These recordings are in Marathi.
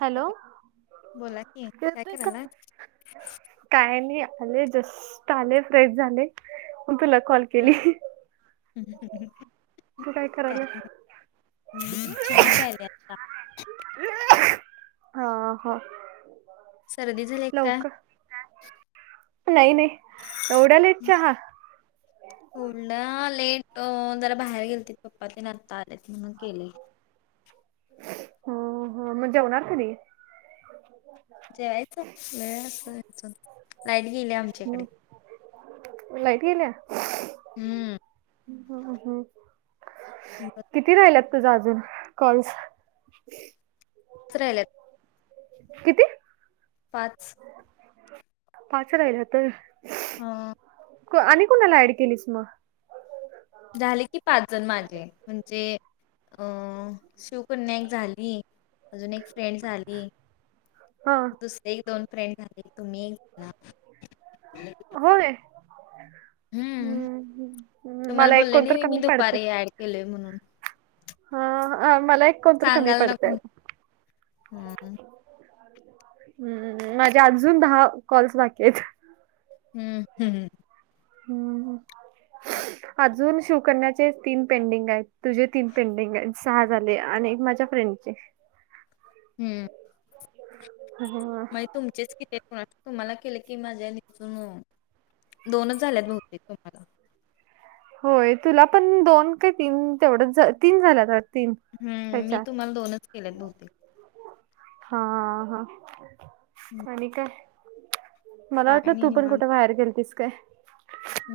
हॅलो बोला कि काय येतोय का? करायलात. काय नाही आले जस्ट आले फ्रेश झाले मग तुला कॉल हा केली. [unintelligible] तु काय कराल. नाही चहा प्यायले आता हा हा. सर्दी झाली काय लवक नाही नाही एवढ्या लेट चहा. थोड लेट जरा बाहेर गेल त पप्पा तेन आता आले त म्हणून केले. हो हो मग जेवणार कधी जेवायच वेळ असतच लाईट गेली हं. आमच्याकडे. लाईट गेल्या. हम्म. ह ह ह पाच किती राहिल्यात तुझ अजून कॉल्स? [inaudible] राहिल्यात. किती? पाच. पाच राहिला तर. हा आणि कुणाला ऍड केलीच मग झाले की पाच जण माझे म्हणजे अ शिवकन्या एक झाली अजून एक फ्रेंड झाली हा दुस एक दोन फ्रेंड झाले तुम्ही एक झाला होय हम्म मला एक कोणत कमी पडतंय. केले म्हणून. हा मला एक कोणतर कमी सांगायला नको. पडतय. हम्म हम् माझे अजून दहा कॉल्स बाकी आहेत. हम्म हम्. हम्म. ह अजून शिवकन्याचे तीन पेंडिंग आहेत तुझे तीन पेंडिंग आहेत सहा झाले, आणि एक माझ्या फ्रेंडचे. हम्म. हा. मग तुमचेच किती आहेत तुम्हाला केलं की माझ्या निसून दोनच झाल्यात बहुतेक तुम्हाला. होय तुला पण दोन काय तीन तेवढच तीन झाल्यात तीन काय हम्म मी चार तुम्हाला दोनच केलेत बहुतेक. हा हा हम्म. आणि काय? मला काय वाटलं नाही तू पण निवांत. कुठं बाहेर गेलतीस काय.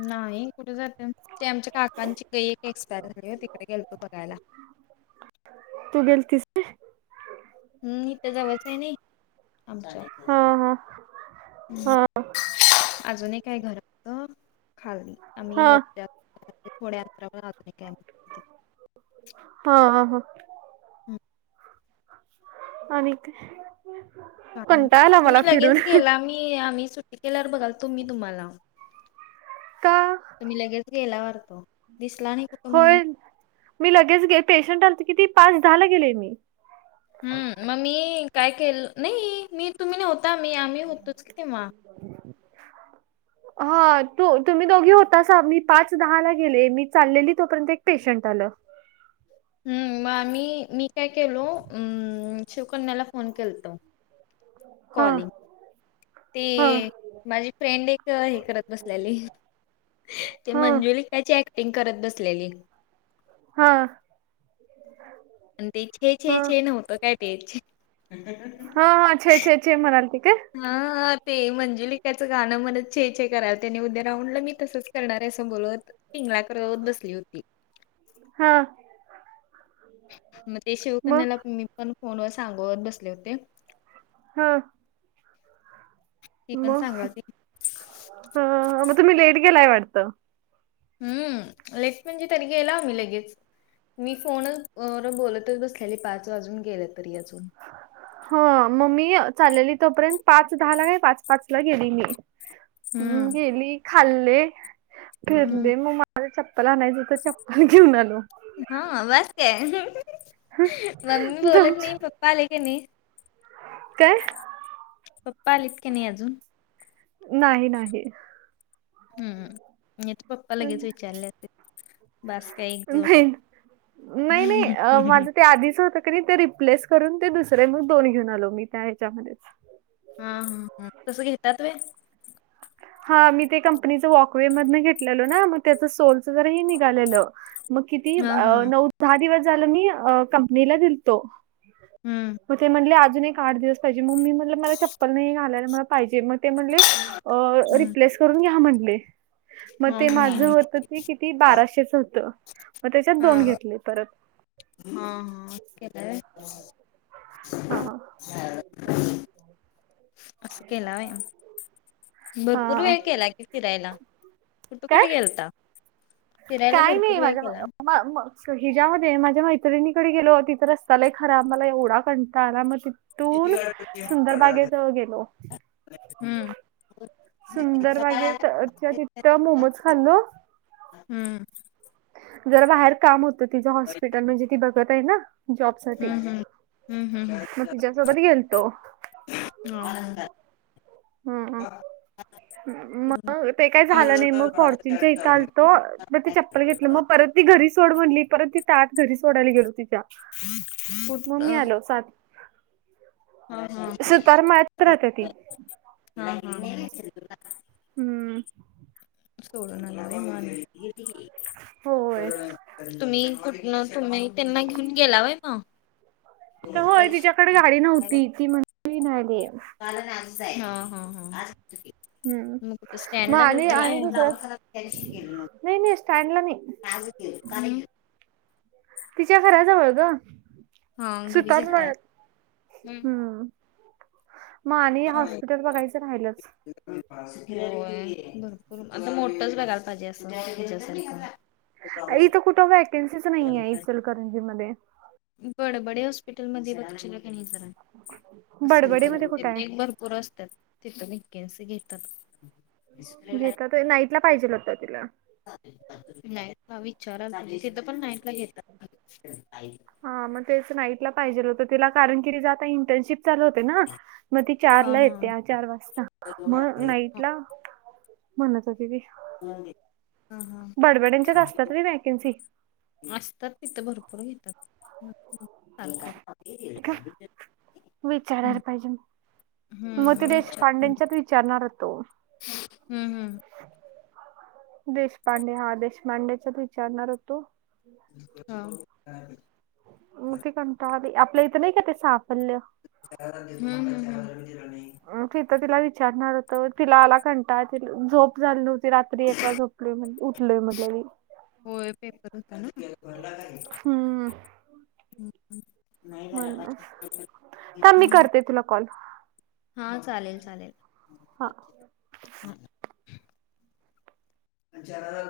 नाही कुठे जाते ते आमच्या काकांची गई एक एक्सपायर झाली तिकडे गेलतो बघायला. तू गेलतीस? हम्म इथं जावच आहे नाई आमच्या. हा हा हम्म, हा. अजून एक काय घर खाल्ली आम्ही हा वर थोड्या अंतरावर अजून एकाय. हा हा. हम आणि काय? काय नाही कंटाळ आला तुम्ही मला फिरून. लगेच गेला आम्ही सुटी केल्यावर बघालतो तुम्ही तुम्हाला. का? तुम्ही लगेच गेला वाढत दिसला नाही. कुठं म्हणून. होय मी लगेच गे पेशंट आलते किती पाच दहा ला गेले मी. हम्म मग मी काय केल नाही मी तुम्ही नव्हता मी आम्ही होतोच कि तेव्हा. [inaudible] हा तू तुम्ही दोघी होतासा मी पाच दहाला गेले मी चाललेली तोपर्यंत एक पेशंट आलं. हम्म मग आम्ही मी काय केलोम शिवकन्याला फोन केल त हा कॉलिंग हा ते माझी फ्रेंड एक हे करत बसलेली ते हा मंजुली त्याची ऍक्टिंग करत बसलेली हा आणि ते छ छे हा छे नव्हतं काय तेचे हा हा छे छे छ म्हणाल त काय हा ते मंजुलिकाचं गाणं म्हण चे छ कराल त्यानी उद्या राऊंडला मी तसंच करणार आहे असं बोलव होत हिंगलाकरवत बसली होती हा मग ते मग शिवकन्याला मी पण फोन व सांगोत बसले होते हम्म ती पण मग सांगालती ह मग तुम्ही लेट गेलाय वाटतं. हम्म लेच म्हणजे तरी गेलो आम्ही लगेच. मी फोनच वर बोलतच बसलेले पाच वाजून गेले तरी अजून. ह मग मी चाललेली तोपर्यंत पाच दहा ला काय पाच पाच ला गेली मी. हम्म. गेली खाल्ले हम्म फिरले मग मला चप्पल आणायच होत चप्पल घेऊन आलो. हा बास काय, मम्मी बोलत दोन- नाही पप्पा आले की नाही काय? पप्पा आलीत का नाही अजून नाही नाही हम्म मी तर पप्पा लगेच विचारले अस बास का एक जोड नाही नाही नाही अ, माझं आधीच हो ते रिप्लेस करून ते दुसरे मग दोन घेऊन आलो मी त्या ह्याच्यामध्ये हा हा ह तसं घेतात व हा मी ते कंपनीच वॉकवे मधून घेतलेलो ना मग त्याच सोलच जराही निघालेलं मग किती हा हम्म नऊ दहा दिवस झालं मी कंपनीला दिलतो हम्म मग ते म्हटले अजून एक आठ दिवस पाहिजे मग मी म्हटलं मला चप्पल नाही घालायला मला पाहिजे मग ते म्हणले हम्म. रिप्लेस करून घ्या म्हटले मग हा ते माझ होत ते किती बाराशेच होत मग त्याच्यात हा दोन घेतले परत हा हा के हा असं केला वम भरपूर हां. वेळ केला की फिरायला कुठे काय? कुठे गेलता फिरायला काय नाही भरपूर वेळ केला. माझ्या हिज्यामध्ये माझ्या मैत्रिणीकडे गेलो तिथं रस्ता लाय खराब मला एवढा कंठाला आला मग ति तून सुंदरबागेत गेलो हम्म हम्म सुंदर वागे त्याच्या तितथं मोमज खाल्ल हम्म जरा बाहेर काम होतं तिचं हॉस्पिटल म्हणजे ती बघत आहे ना जॉब सा हम्म हम्म मग तिच्या्यासोबत गेल तो ंद हम्म. मग ते काय झालं नाही मग फॉर्च्यूनच्या इथं आलतो म ते चप्पल घेतलं मग परत ती घरी सोड म्हणली परत ती तात घरी सोडाली गेल हो ती त्यात मग कुठ मी आलो हा हा चालत सुतार मळयात राहते हा ती हा हम्म सोडूनलाे मा होय तुम्ही कुठ तुम्ही त्यांना घेऊन गेलावय म तर होय तिच्याकडे गाडी नव्हती ती म्हण नाहीली हा हा हम्म मग स्टँड मग ला आणि आणि दुसरं गेल नाही नाही स्टँडला नाही आणि तिच्या घराजवळ ग हा घरी सुतार गेलता मळ्यात हम्म मग आणि या हॉस्पिटल बघायचं राहिलंच होय भरपूर आता मोठस बघायला पाहिजे असंच्या इथं कुठं वॅकन्सीच नाहीये इचलकरंजी मध्ये बडबडे हॉस्पिटलमध्येक्ष जरा असेल बडबडी तर मध्ये कुठे तिथे एक आहे भरपूर असतात तिथ नेच घेतात घेताात नाईटला पाहिजेल होता तिला नाही विचारा तिथं पण नाटला घेत हा मग तेच नाईटला पाहिजेल होतं तिला कारण की जे आता इंटर्नशिप चालू होते ना मग त चार हा ला हा येते चार वाजता मग नाईट हा ला म्हणत होते बी हा हा. बडबड्यांच्यात असतात र वॅकन्सी असतात तिथं भरपूर घेतात चाल का हम्म मतु हम्म देेश विचारून पांडेच्यात विचारणार तो हम्म हम्म देशपांडे हा देशपांडेचाच विचारणार होतो हा मग ते कंट आली आपल्या इथं नाही का ते साफल्य दिला नाही तिथं तिला विचारणार होत तिला आला कंटा त झोप झा होत रात्री एक वा झपलोय म्ह उठलोय म्हधल्याली होय पेपर होता ना हम्म म्हणस का मी हम्म. करते तुला कॉल हा चालेल चालेल हा जन